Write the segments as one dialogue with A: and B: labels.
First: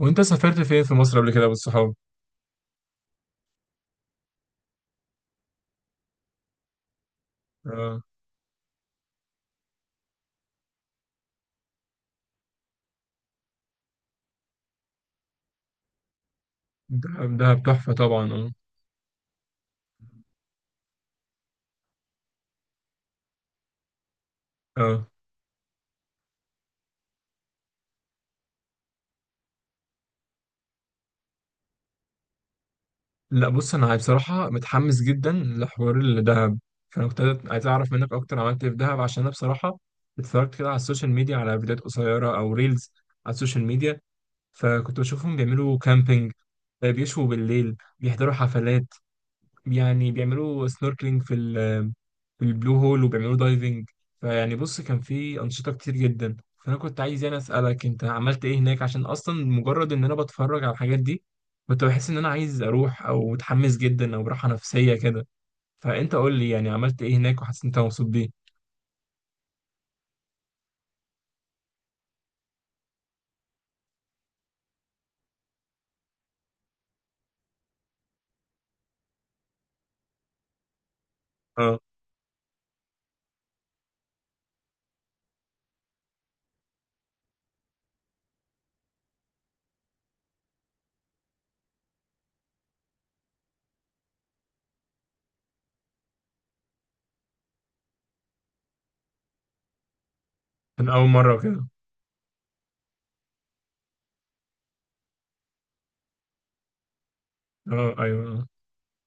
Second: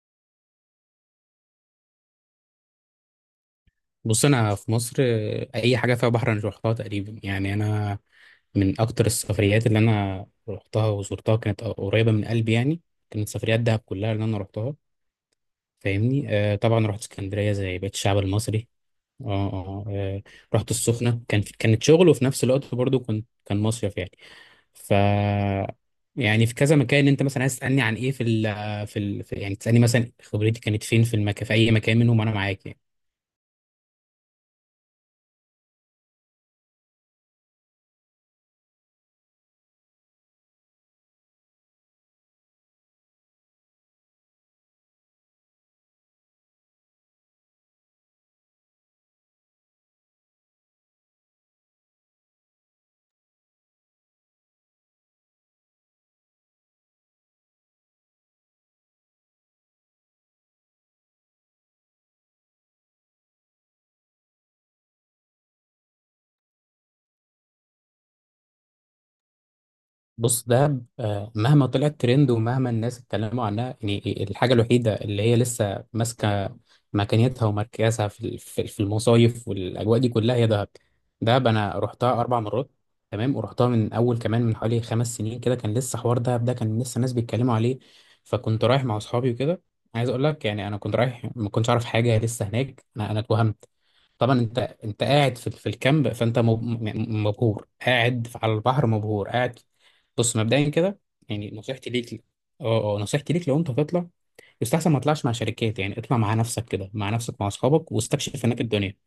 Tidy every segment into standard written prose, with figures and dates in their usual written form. A: وانت سافرت فين في مصر قبل كده بالصحاب؟
B: بص انا في مصر اي حاجه فيها بحر انا روحتها تقريبا يعني انا
A: اه.
B: من اكتر السفريات اللي انا روحتها وزرتها كانت قريبه من قلبي يعني. كانت سفريات دهب كلها اللي انا روحتها. فاهمني؟ آه طبعا رحت
A: دهب
B: اسكندريه
A: دهب
B: زي بقية
A: تحفة
B: الشعب
A: طبعا، اه.
B: المصري. اه. اه آه، رحت السخنه كانت شغل وفي نفس الوقت برضو كان مصيف يعني. ف
A: اه،
B: يعني في كذا مكان انت مثلا عايز تسالني عن ايه في يعني تسالني مثلا خبرتي كانت فين في المكان في اي مكان منهم، انا معاك يعني.
A: لا بص، انا بصراحة متحمس جدا لحوار الدهب. فانا كنت عايز اعرف منك اكتر عملت ايه في دهب، عشان انا بصراحة اتفرجت كده على السوشيال ميديا، على فيديوهات قصيرة او ريلز على السوشيال ميديا. فكنت بشوفهم بيعملوا كامبينج، بيشوا بالليل، بيحضروا حفلات. يعني بيعملوا سنوركلينج في والبلو هول، وبيعملوا دايفنج. فيعني بص، كان في أنشطة كتير جدا. فأنا كنت عايز يعني أسألك أنت عملت إيه هناك، عشان أصلا مجرد إن أنا بتفرج على الحاجات دي كنت بحس إن أنا عايز أروح أو متحمس جدا أو براحة نفسية كده. فأنت قول لي يعني عملت إيه هناك وحسيت أنت مبسوط بيه.
B: بص دهب مهما طلعت ترند ومهما الناس اتكلموا عنها، يعني الحاجة الوحيدة اللي هي لسه ماسكة مكانتها ومركزها في ال- في في المصايف والأجواء دي كلها هي دهب. دهب أنا
A: أه.
B: رحتها أربع مرات. تمام. ورحتها من أول كمان من حوالي خمس سنين كده. كان لسه حوار دهب ده، كان لسه الناس بيتكلموا عليه. فكنت رايح مع أصحابي وكده. عايز أقول لك يعني أنا كنت رايح ما كنتش أعرف حاجة لسه هناك. أنا اتوهمت. طبعا انت قاعد في الكامب، فانت مبهور قاعد على البحر، مبهور قاعد. بص مبدئيا
A: كان
B: كده،
A: أول مرة
B: يعني
A: وكده.
B: نصيحتي ليك، اه نصيحتي ليك لو انت هتطلع، يستحسن ما تطلعش مع شركات. يعني اطلع مع نفسك كده، مع نفسك مع اصحابك،
A: أه،
B: واستكشف
A: أيوه.
B: هناك الدنيا.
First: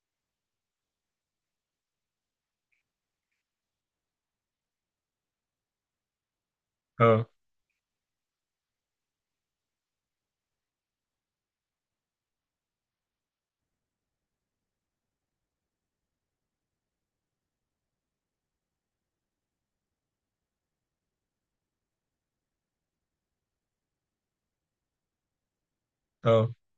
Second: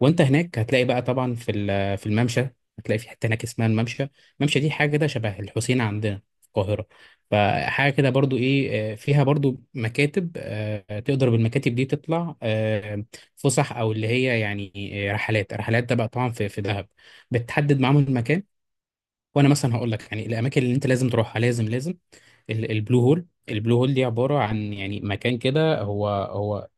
B: وانت هناك هتلاقي بقى طبعا في الممشى. هتلاقي في حته هناك اسمها الممشى. الممشى دي حاجه كده شبه الحسين عندنا في القاهره.
A: أه.
B: فحاجه كده برضو ايه فيها برضو مكاتب، تقدر بالمكاتب دي تطلع فسح، او اللي هي يعني رحلات. ده بقى طبعا في دهب. بتحدد معاهم المكان. وانا مثلا هقول لك يعني الاماكن اللي انت لازم تروحها، لازم البلو هول. البلو هول دي عبارة عن يعني مكان كده، هو
A: أه.
B: هو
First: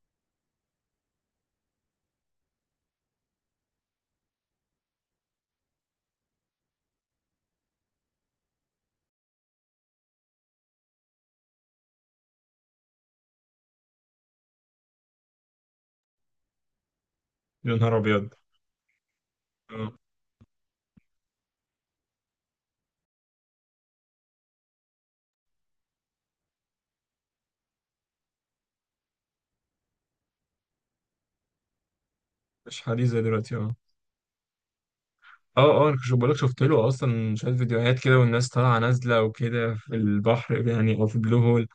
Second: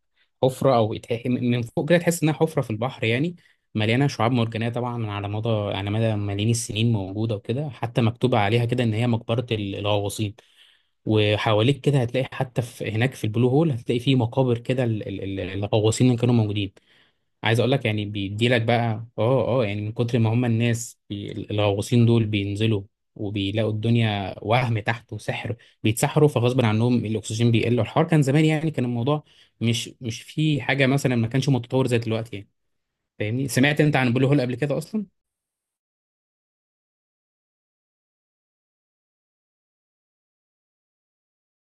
B: حفرة، أو من فوق كده تحس إنها حفرة في البحر يعني، مليانة شعاب مرجانية طبعا، على مدى ملايين السنين موجودة وكده. حتى مكتوبة عليها كده إن هي مقبرة الغواصين. وحواليك كده هتلاقي، حتى في هناك في البلو هول هتلاقي فيه مقابر كده الغواصين اللي كانوا موجودين. عايز اقول
A: يا
B: لك
A: نهار
B: يعني،
A: أبيض.
B: بيديلك بقى يعني من
A: أه.
B: كتر ما هم الناس الغواصين دول بينزلوا وبيلاقوا الدنيا وهم تحت، وسحر فغصب عنهم الاكسجين بيقل. الحوار كان زمان يعني، كان الموضوع مش مش في حاجه مثلا ما كانش متطور زي دلوقتي يعني.
A: مش حديث زي
B: فاهمني؟
A: دلوقتي، أه.
B: سمعت انت عن بلو هول قبل كده اصلا؟
A: اه، اه، انا كنت بقولك شفت له اصلا شويه فيديوهات كده، والناس طالعه نازله وكده في البحر، يعني او في البلو هول.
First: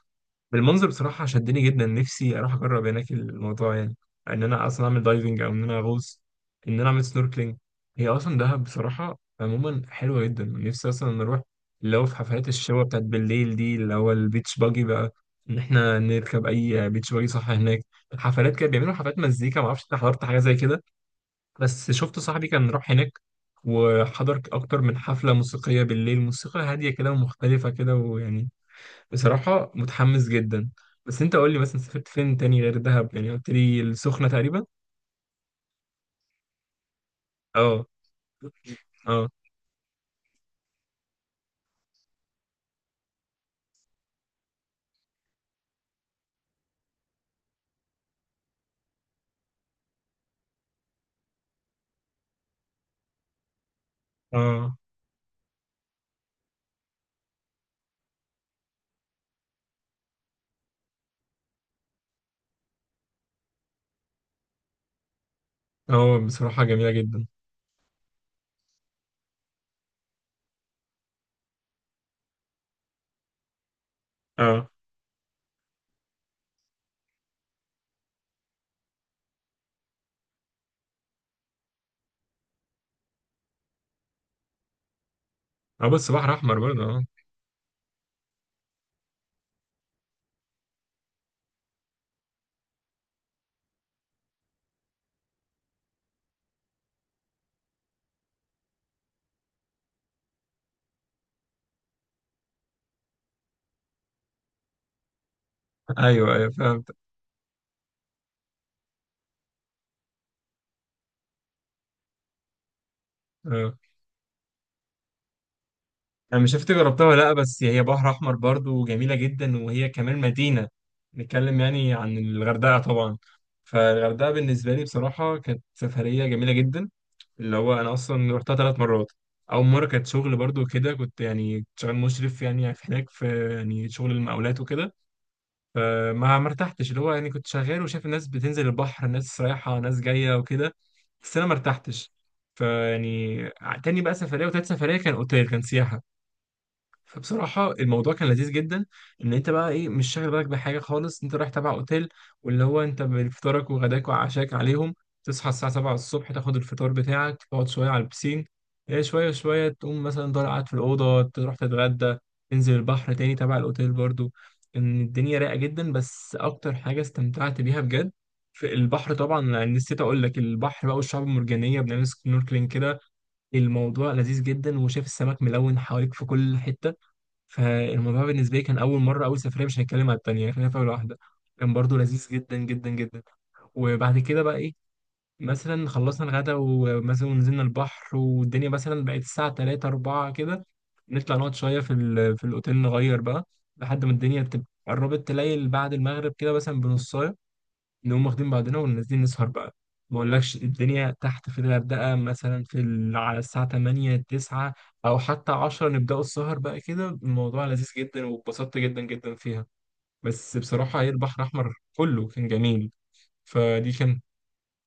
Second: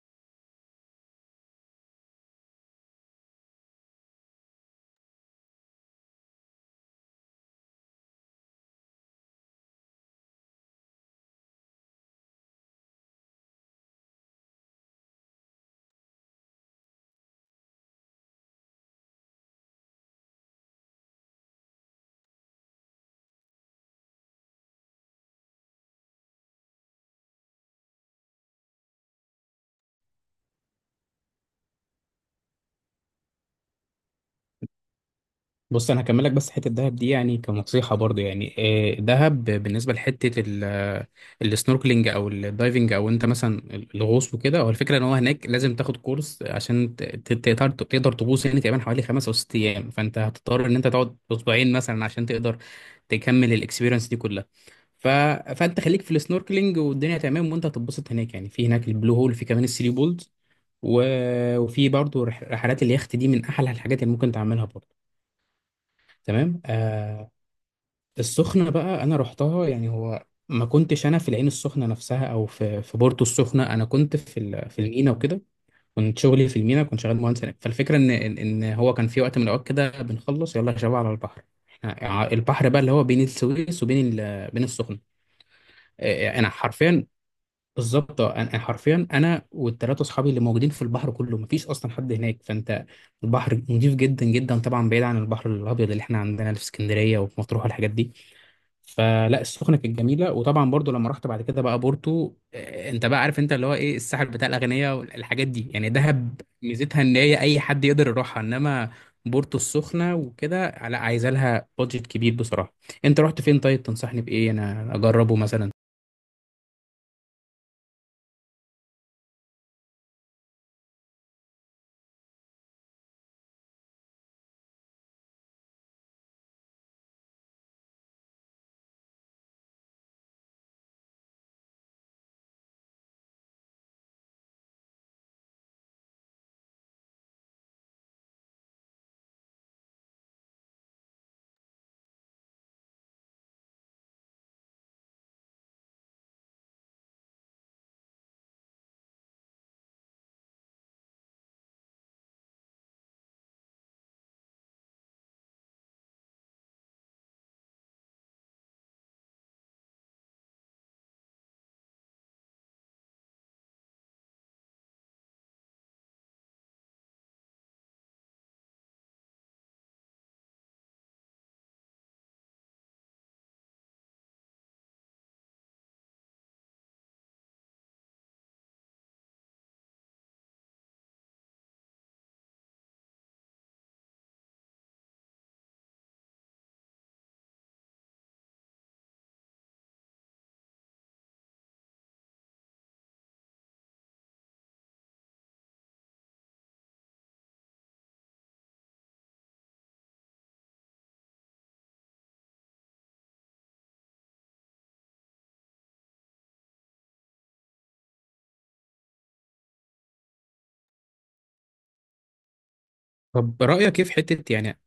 A: بالمنظر بصراحة شدني جدا، نفسي أروح أجرب هناك الموضوع، يعني إن أنا أصلا أعمل دايفنج أو إن أنا أغوص، إن أنا أعمل سنوركلينج. هي أصلا دهب بصراحة عموما حلوة جدا، نفسي أصلا إن أروح، اللي هو في حفلات الشوا بتاعت بالليل دي، اللي هو البيتش باجي بقى، إن إحنا نركب أي بيتش باجي، صح؟ هناك حفلات كده، بيعملوا حفلات مزيكا، معرفش أنت حضرت حاجة زي كده، بس شفت صاحبي كان راح هناك وحضر أكتر من حفلة موسيقية بالليل، موسيقى هادية كده ومختلفة كده، ويعني بصراحة متحمس جدا. بس انت قول لي مثلا سافرت فين تاني غير دهب، يعني قلت لي السخنة تقريبا.
B: بص انا هكمل لك بس حته الدهب دي يعني
A: اه.
B: كنصيحه برضو يعني.
A: اه.
B: دهب بالنسبه لحته السنوركلينج او الدايفنج، او انت مثلا الغوص وكده، هو الفكره ان هو هناك لازم تاخد كورس عشان تقدر تغوص. يعني تقريبا حوالي خمس او ست ايام، فانت هتضطر ان انت تقعد اسبوعين مثلا عشان تقدر تكمل الاكسبيرينس دي كلها.
A: اه.
B: ف... فانت خليك في السنوركلينج والدنيا تمام، وانت هتتبسط هناك يعني. في هناك البلو هول، في كمان الثري بولز، و... وفي برضو رحلات اليخت دي من احلى الحاجات اللي ممكن تعملها برضو.
A: اه،
B: تمام.
A: بصراحة جميلة جدا.
B: آه. السخنة بقى أنا رحتها، يعني هو ما كنتش أنا في العين السخنة نفسها، أو في في بورتو السخنة. أنا كنت في
A: اه.
B: ال- في المينا وكده. كنت شغلي في المينا، كنت شغال مهندس هناك. فالفكرة إن هو كان في وقت من الأوقات كده بنخلص يلا يا شباب على البحر. البحر بقى اللي هو بين السويس وبين بين السخنة.
A: اه، بس بحر
B: أنا
A: احمر برضه، اه.
B: حرفيا بالظبط. اه. أنا حرفيا، انا والثلاثه اصحابي اللي موجودين في البحر كله، مفيش اصلا حد هناك. فانت البحر نضيف جدا جدا، طبعا بعيد عن البحر الابيض اللي احنا عندنا في اسكندريه وفي مطروح والحاجات دي. فلا السخنه كانت جميله. وطبعا برضو لما رحت بعد كده بقى بورتو، انت بقى عارف انت اللي هو ايه، الساحل بتاع الاغنياء والحاجات دي. يعني
A: ايوه،
B: دهب
A: ايوه، فهمت.
B: ميزتها ان هي اي حد يقدر يروحها، انما بورتو السخنه وكده لا، عايزه لها بادجت كبير بصراحه. انت رحت فين؟
A: اه،
B: طيب تنصحني بايه انا اجربه مثلا؟
A: انا مش عارف إنت جربتها ولا لا، بس هي بحر احمر برضه وجميلة جدا، وهي كمان مدينة، نتكلم يعني عن الغردقة طبعا. فالغردقة بالنسبة لي بصراحة كانت سفرية جميلة جدا، اللي هو انا اصلا رحتها ثلاث مرات. اول مره كانت شغل برضو، كده كنت يعني كنت شغال مشرف يعني في هناك، في يعني شغل المقاولات وكده، فما ما ارتحتش، اللي هو يعني كنت شغال وشايف الناس بتنزل البحر، ناس رايحه، ناس جايه وكده، بس انا ما ارتحتش. فيعني تاني بقى سفريه وتالت سفريه كان اوتيل، كان سياحه. فبصراحة الموضوع كان لذيذ جدا، ان انت بقى ايه مش شاغل بالك بحاجة خالص، انت رايح تبع اوتيل، واللي هو انت بفطارك وغداك وعشاك عليهم. تصحى الساعة 7 الصبح، تاخد الفطار بتاعك، تقعد شوية على البسين، ايه شوية شوية، تقوم مثلا ضايع قاعد في الأوضة، تروح تتغدى، تنزل البحر تاني تبع الاوتيل برضو. ان الدنيا رايقة جدا، بس اكتر حاجة استمتعت بيها بجد في البحر طبعا. يعني نسيت اقول لك، البحر بقى والشعاب المرجانية بنعمل سنوركلينج كده، الموضوع لذيذ جدا، وشايف السمك ملون حواليك في كل حتة. فالموضوع بالنسبه لي كان اول مره، اول سفريه، مش هنتكلم على التانيه، خلينا في اول واحده، كان برضو لذيذ جدا جدا جدا. وبعد كده بقى ايه، مثلا خلصنا الغدا ومثلا نزلنا البحر، والدنيا مثلا بقت الساعه 3 4 كده، نطلع نقعد شويه في الاوتيل، نغير بقى، لحد ما الدنيا تبقى قربت تليل بعد المغرب كده مثلا بنص، نقوم واخدين بعضنا ونازلين نسهر بقى. ما اقولكش الدنيا تحت في الغردقة مثلا على الساعة 8 9 او حتى 10 نبدأوا السهر بقى كده، الموضوع لذيذ جدا واتبسطت جدا جدا فيها. بس بصراحة هي البحر الأحمر كله كان جميل.
B: طب
A: فدي
B: رايك ايه في
A: كان.
B: حته يعني؟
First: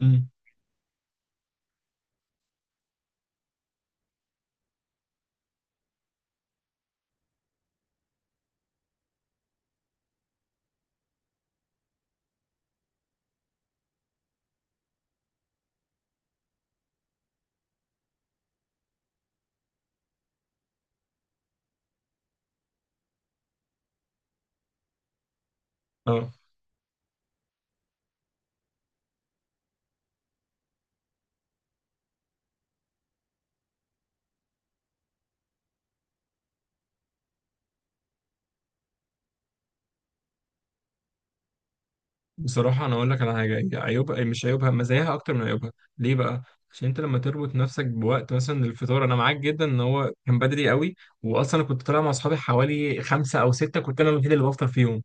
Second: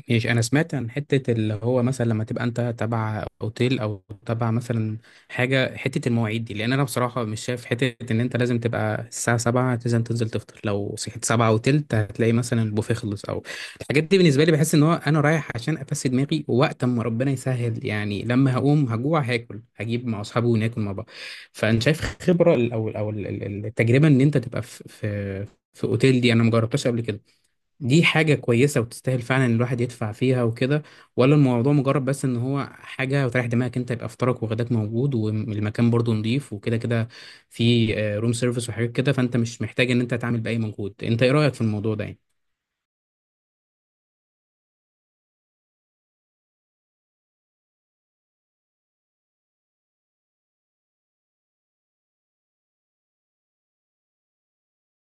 A: مم.
B: ماشي. انا سمعت عن حته اللي هو مثلا لما تبقى انت تبع اوتيل، او تبع مثلا حاجه، حته المواعيد دي. لان انا بصراحه مش شايف حته ان انت لازم تبقى الساعه 7 لازم تنزل تفطر. لو صحيت 7 وتلت هتلاقي مثلا البوفيه خلص، او الحاجات دي، بالنسبه لي بحس ان هو انا رايح عشان افسد دماغي ووقت اما ربنا يسهل. يعني لما هقوم هجوع هاكل، هجيب مع اصحابي وناكل مع بعض. فانا شايف خبره او التجربه ان انت تبقى في اوتيل،
A: اه،
B: دي انا مجربتهاش قبل كده. دي حاجة كويسة وتستاهل فعلا إن الواحد يدفع فيها وكده؟ ولا الموضوع مجرد بس ان هو حاجة وتريح دماغك انت، يبقى فطارك وغداك موجود، والمكان برضو نضيف وكده كده، في روم سيرفيس وحاجات كده، فانت مش محتاج ان انت تعمل بأي مجهود؟ انت ايه رأيك في الموضوع ده يعني؟
A: بصراحة أنا أقول لك على حاجة، هي عيوبها مش عيوبها، مزاياها أكتر من عيوبها. ليه بقى؟ عشان أنت لما تربط نفسك بوقت مثلا الفطار، أنا معاك جدا إن هو كان بدري قوي. وأصلا أنا كنت طالع مع أصحابي حوالي خمسة أو ستة، كنت أنا الوحيد اللي بفطر فيهم،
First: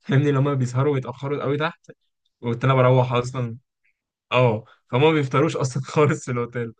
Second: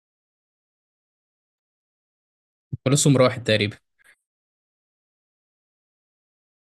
A: فاهمني. لما بيسهروا ويتأخروا قوي تحت، قلت انا
B: خلاص
A: بروح
B: راحت
A: اصلا.
B: تقريبا.
A: اه، فهم ما بيفطروش اصلا خالص في الاوتيل.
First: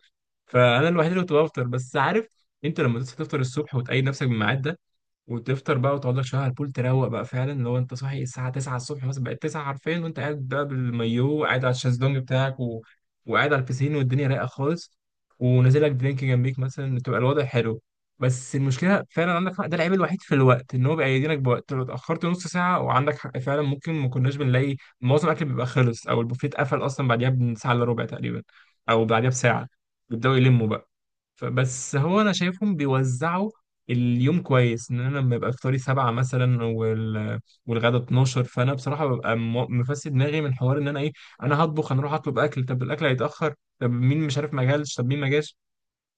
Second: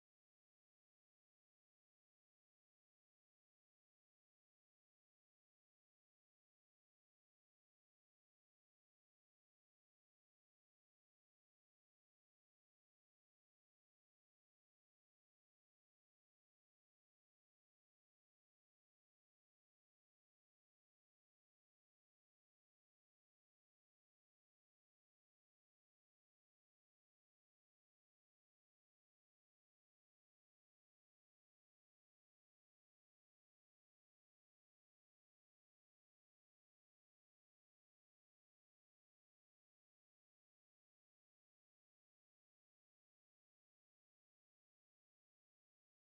A: فانا الوحيد اللي كنت بفطر. بس عارف انت لما تصحى تفطر الصبح وتقيد نفسك بالميعاد ده وتفطر بقى وتقعد لك شويه على البول تروق بقى، فعلا لو انت صاحي الساعه 9 الصبح مثلا بقت 9 حرفيا وانت قاعد بقى بالمايو، قاعد على الشезлونج بتاعك وقاعد على البسين والدنيا رايقه خالص، ونازل لك درينك جنبيك مثلا، تبقى الوضع حلو. بس المشكله فعلا عندك حق، ده العيب الوحيد في الوقت، ان هو بيأيدينك بوقت، لو اتاخرت نص ساعه وعندك حق فعلا ممكن ما كناش بنلاقي معظم الاكل، بيبقى خلص او البوفيه اتقفل اصلا بعديها بساعه الا ربع تقريبا، او بعديها بساعه بيبداوا يلموا بقى. فبس هو انا شايفهم بيوزعوا اليوم كويس، ان انا لما يبقى افطاري سبعة مثلا والغدا 12، فانا بصراحه ببقى مفسد دماغي من حوار ان انا ايه، انا هطبخ، انا اروح اطلب اكل، طب الاكل هيتاخر، طب مين مش عارف ما جالش، طب مين ما جاش.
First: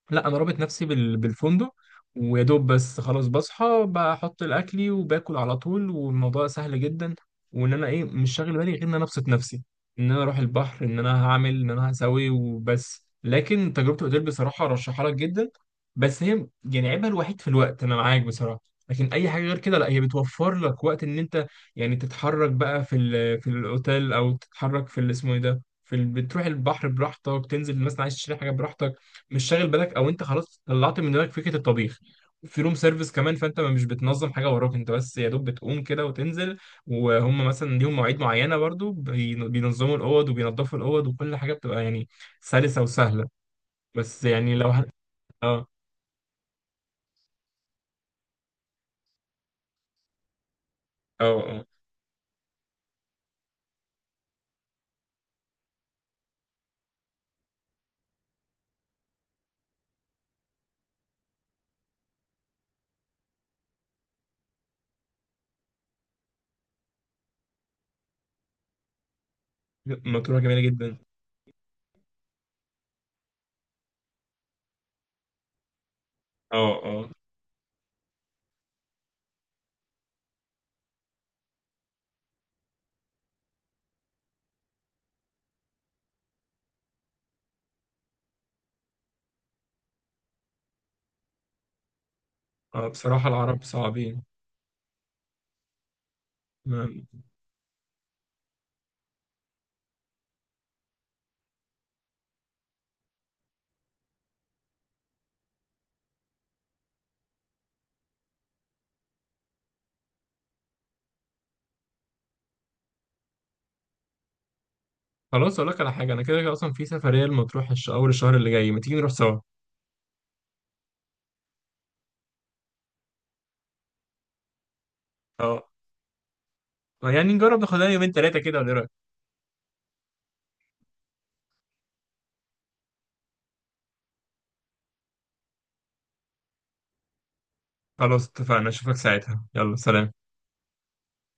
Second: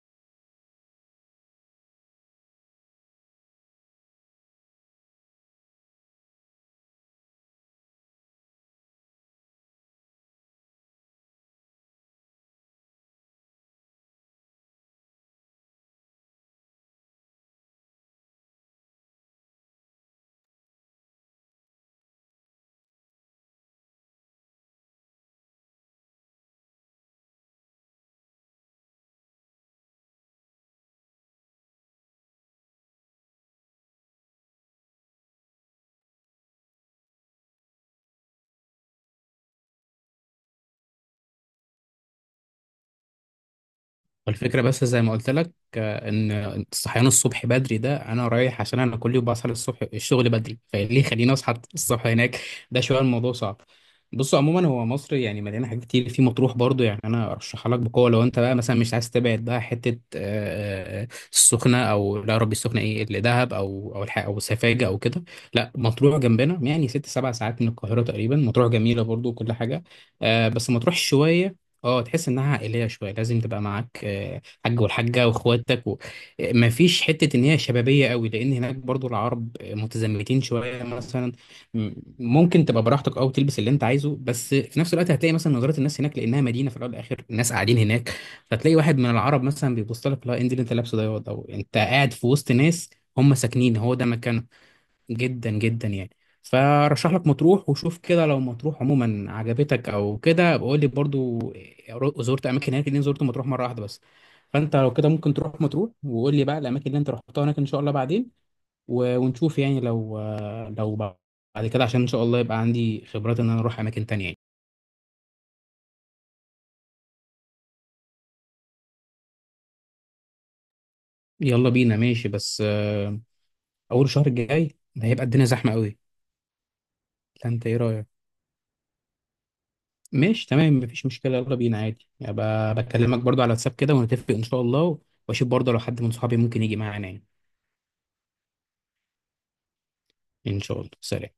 A: لا انا رابط نفسي بالفندق، ويا دوب بس خلاص بصحى بحط الاكلي وباكل على طول، والموضوع سهل جدا، وان انا ايه مش شاغل بالي غير ان انا ابسط نفسي، ان انا اروح البحر، ان انا هعمل، ان انا هسوي وبس. لكن تجربه الاوتيل بصراحه ارشحها لك جدا. بس هي يعني عيبها الوحيد في الوقت، انا معاك بصراحه، لكن اي حاجه غير كده لا، هي بتوفر لك وقت ان انت يعني تتحرك بقى في الاوتيل، او تتحرك في اللي اسمه ايه ده، بتروح البحر براحتك، تنزل مثلا عايز تشتري حاجه براحتك، مش شاغل بالك، او انت خلاص طلعت من دماغك فكره الطبيخ، في روم سيرفيس كمان، فانت مش بتنظم حاجه وراك، انت بس يا دوب بتقوم كده وتنزل، وهم مثلا ليهم مواعيد معينه برضو بينظموا الاوض وبينظفوا الاوض، وكل حاجه بتبقى يعني سلسه وسهله. بس يعني
B: والفكرة بس زي ما قلت لك
A: اه.
B: ان الصحيان الصبح بدري ده، انا رايح عشان انا كل يوم بصحى الصبح الشغل بدري، فليه
A: اه.
B: خليني اصحى
A: اه،
B: الصبح هناك؟ ده شوية الموضوع صعب. بصوا عموما هو مصر يعني مليانة حاجات كتير. في مطروح برضو، يعني انا ارشحها لك بقوة لو انت بقى مثلا مش عايز تبعد بقى حتة السخنة، او لا يا ربي السخنة ايه اللي، دهب او او سفاجة او كده. لا، مطروح جنبنا يعني ست سبع ساعات من القاهرة تقريبا. مطروح جميلة برضو وكل حاجة،
A: مطروحه جميله
B: بس مطروح
A: جدا.
B: شوية، اه، تحس انها عائليه شويه. لازم تبقى معاك حاج والحاجه واخواتك ما
A: اه.
B: فيش
A: اه.
B: حته ان هي شبابيه قوي، لان هناك برضو العرب متزمتين شويه مثلا. م- ممكن تبقى براحتك او تلبس اللي انت عايزه، بس في نفس الوقت هتلاقي مثلا نظره الناس هناك، لانها مدينه في الاول والاخر، الناس قاعدين هناك. فتلاقي واحد من العرب مثلا بيبص لك، لا إيه اللي انت لابسه ده ياض؟ او انت قاعد في وسط
A: اه،
B: ناس
A: بصراحه
B: هم
A: العرب
B: ساكنين، هو ده
A: صعبين.
B: مكانهم جدا جدا يعني. فرشح
A: ما-
B: لك مطروح وشوف كده. لو مطروح عموما عجبتك او كده، بقول لي برضو زرت اماكن هناك، لان زرت مطروح مره واحده بس. فانت لو كده ممكن تروح مطروح وقول لي بقى الاماكن اللي انت رحتها هناك ان شاء الله بعدين، ونشوف يعني لو لو بعد كده، عشان ان شاء الله يبقى عندي خبرات ان انا اروح اماكن تانية يعني.
A: خلاص اقول لك على حاجه، انا كده كده اصلا في سفريه لمطروح اول الشهر اللي جاي، ما تيجي نروح سوا؟
B: يلا بينا ماشي، بس اول الشهر الجاي هيبقى الدنيا
A: اه،
B: زحمه قوي.
A: يعني نجرب
B: فانت ايه
A: ناخدها
B: رايك؟
A: يومين ثلاثه كده، ولا إيه رأيك؟
B: ماشي تمام، مفيش مشكلة، يلا بينا عادي يعني. بكلمك برضو على واتساب كده ونتفق إن شاء الله، وأشوف برضو لو حد من صحابي ممكن يجي معانا يعني.
A: خلاص اتفقنا، اشوفك ساعتها، يلا سلام.
B: إن شاء الله، سلام.